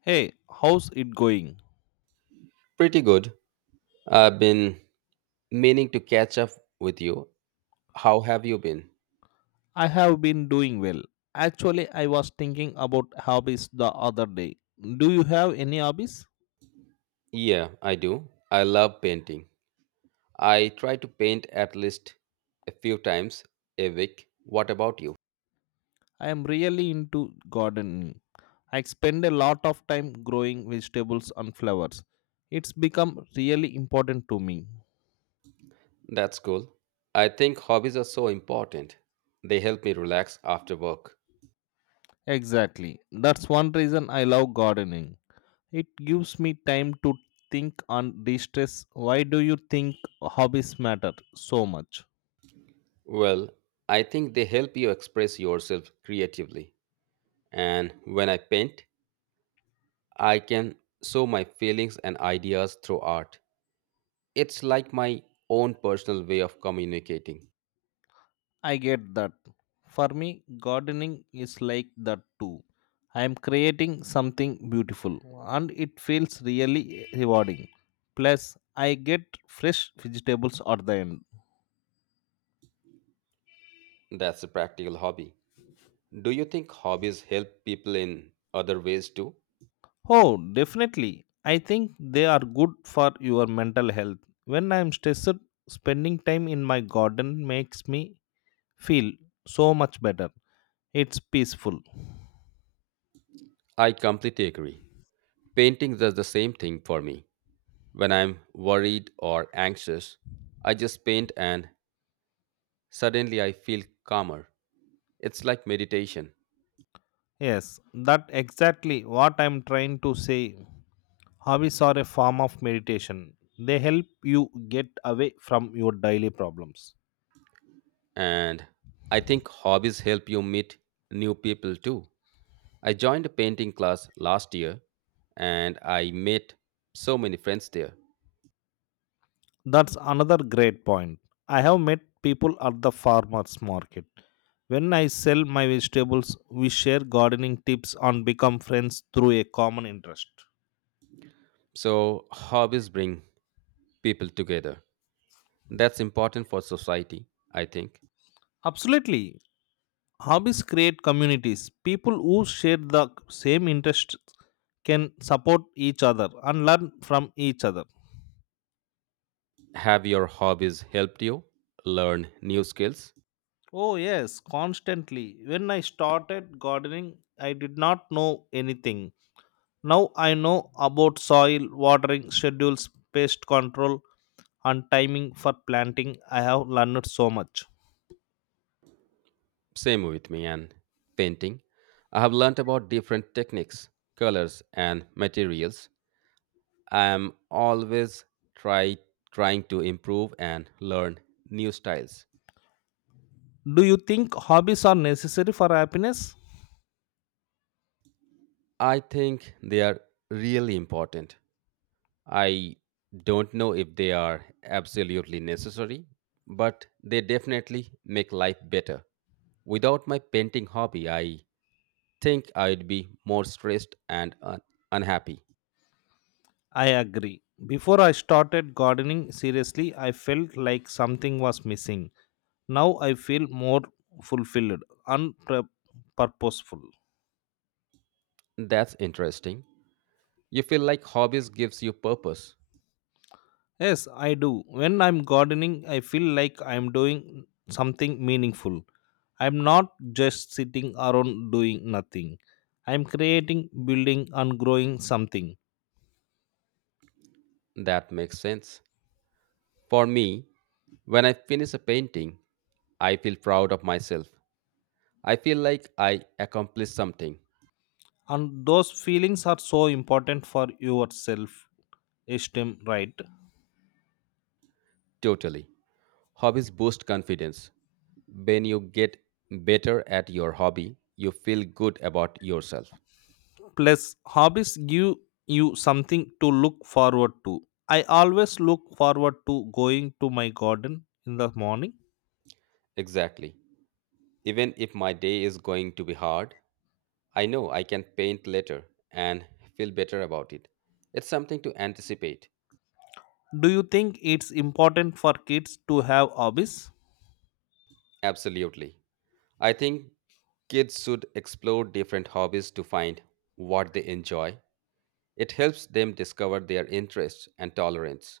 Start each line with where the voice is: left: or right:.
left: Hey, how's it going?
right: Pretty good. I've been meaning to catch up with you. How have you been?
left: I have been doing well. Actually, I was thinking about hobbies the other day. Do you have any hobbies?
right: Yeah, I do. I love painting. I try to paint at least a few times a week. What about you?
left: I am really into gardening. I spend a lot of time growing vegetables and flowers. It's become really important to me.
right: That's cool. I think hobbies are so important. They help me relax after work.
left: Exactly. That's one reason I love gardening. It gives me time to think and de-stress. Why do you think hobbies matter so much?
right: Well, I think they help you express yourself creatively. And when I paint, I can show my feelings and ideas through art. It's like my own personal way of communicating.
left: I get that. For me, gardening is like that too. I am creating something beautiful and it feels really rewarding. Plus, I get fresh vegetables at the end.
right: That's a practical hobby. Do you think hobbies help people in other ways too?
left: Oh, definitely. I think they are good for your mental health. When I am stressed, spending time in my garden makes me feel so much better. It's peaceful.
right: I completely agree. Painting does the same thing for me. When I'm worried or anxious, I just paint and suddenly I feel calmer. It's like meditation.
left: Yes, that exactly what I'm trying to say. Hobbies are a form of meditation. They help you get away from your daily problems.
right: And I think hobbies help you meet new people too. I joined a painting class last year and I met so many friends there.
left: That's another great point. I have met people at the farmers market. When I sell my vegetables, we share gardening tips and become friends through a common interest.
right: So, hobbies bring people together. That's important for society, I think.
left: Absolutely. Hobbies create communities. People who share the same interests can support each other and learn from each other.
right: Have your hobbies helped you learn new skills?
left: Oh, yes, constantly. When I started gardening, I did not know anything. Now I know about soil, watering schedules, pest control, and timing for planting. I have learned so much.
right: Same with me and painting. I have learnt about different techniques, colors, and materials. I am always try, trying to improve and learn new styles.
left: Do you think hobbies are necessary for happiness?
right: I think they are really important. I don't know if they are absolutely necessary, but they definitely make life better. Without my painting hobby, I think I'd be more stressed and unhappy.
left: I agree. Before I started gardening seriously, I felt like something was missing. Now I feel more fulfilled and purposeful.
right: That's interesting. You feel like hobbies gives you purpose.
left: Yes, I do. When I'm gardening, I feel like I'm doing something meaningful. I'm not just sitting around doing nothing. I'm creating, building, and growing something.
right: That makes sense. For me, when I finish a painting, I feel proud of myself. I feel like I accomplished something.
left: And those feelings are so important for your self esteem, right?
right: Totally. Hobbies boost confidence. When you get better at your hobby, you feel good about yourself.
left: Plus, hobbies give you something to look forward to. I always look forward to going to my garden in the morning.
right: Exactly. Even if my day is going to be hard, I know I can paint later and feel better about it. It's something to anticipate.
left: Do you think it's important for kids to have hobbies?
right: Absolutely. I think kids should explore different hobbies to find what they enjoy. It helps them discover their interests and tolerance.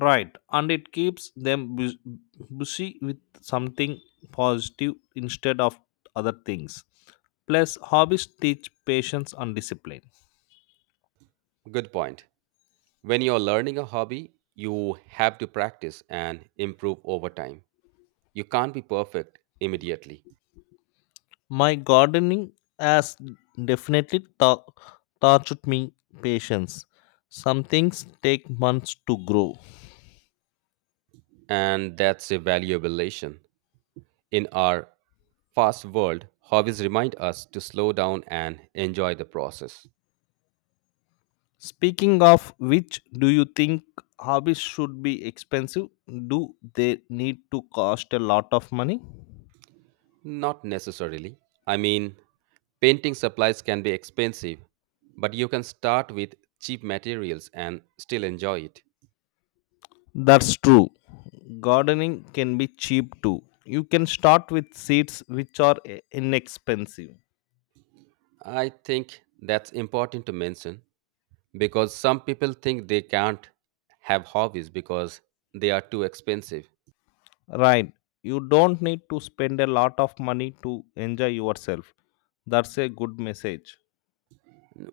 left: Right, and it keeps them busy with something positive instead of other things. Plus, hobbies teach patience and discipline.
right: Good point. When you're learning a hobby, you have to practice and improve over time. You can't be perfect immediately.
left: My gardening has definitely taught me patience. Some things take months to grow.
right: And that's a valuable lesson. In our fast world, hobbies remind us to slow down and enjoy the process.
left: Speaking of which, do you think hobbies should be expensive? Do they need to cost a lot of money?
right: Not necessarily. I mean, painting supplies can be expensive, but you can start with cheap materials and still enjoy it.
left: That's true. Gardening can be cheap too. You can start with seeds which are inexpensive.
right: I think that's important to mention because some people think they can't have hobbies because they are too expensive.
left: Right. You don't need to spend a lot of money to enjoy yourself. That's a good message.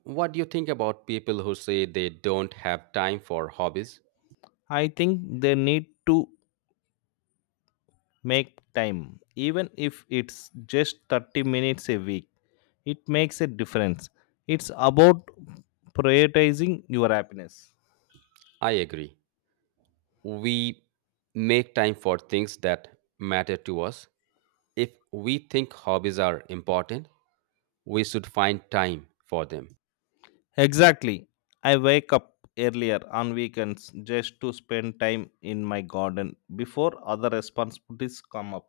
right: What do you think about people who say they don't have time for hobbies?
left: I think they need to make time, even if it's just 30 minutes a week. It makes a difference. It's about prioritizing your happiness.
right: I agree. We make time for things that matter to us. If we think hobbies are important, we should find time for them.
left: Exactly. I wake up earlier on weekends just to spend time in my garden before other responsibilities come up.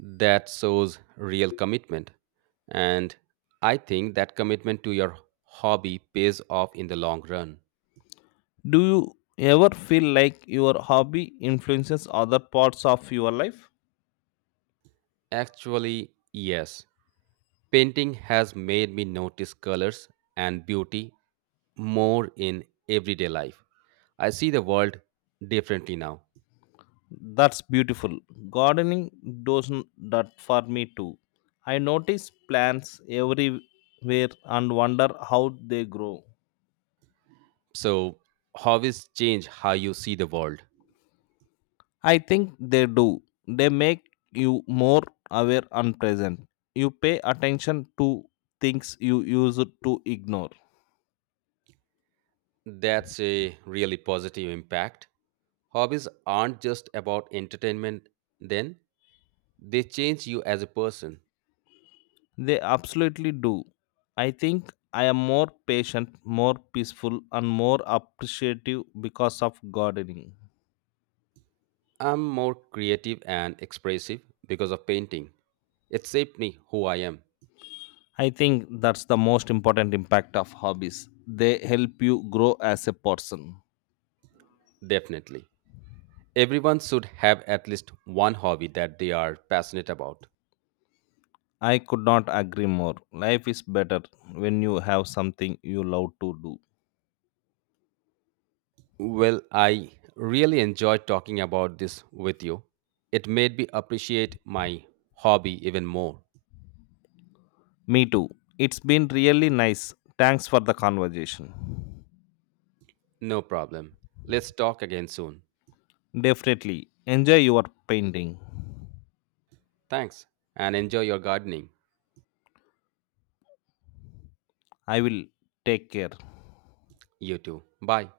right: That shows real commitment. And I think that commitment to your hobby pays off in the long run.
left: Do you ever feel like your hobby influences other parts of your life?
right: Actually, yes. Painting has made me notice colors and beauty more in everyday life. I see the world differently now.
left: That's beautiful. Gardening does n- that for me too. I notice plants everywhere and wonder how they grow.
right: So, hobbies change how you see the world.
left: I think they do. They make you more aware and present. You pay attention to things you used to ignore.
right: That's a really positive impact. Hobbies aren't just about entertainment, then, they change you as a person.
left: They absolutely do. I think I am more patient, more peaceful, and more appreciative because of gardening.
right: I'm more creative and expressive because of painting. It shaped me who I am,
left: I think that's the most important impact of hobbies. They help you grow as a person.
right: definitely. Everyone should have at least one hobby that they are passionate about.
left: I could not agree more. Life is better when you have something you love to do.
right: Well, I really enjoyed talking about this with you. It made me appreciate my hobby even more.
left: Me too. It's been really nice. Thanks for the conversation.
right: No problem. Let's talk again soon.
left: Definitely. Enjoy your painting.
right: Thanks and enjoy your gardening.
left: I will take care.
right: You too. Bye.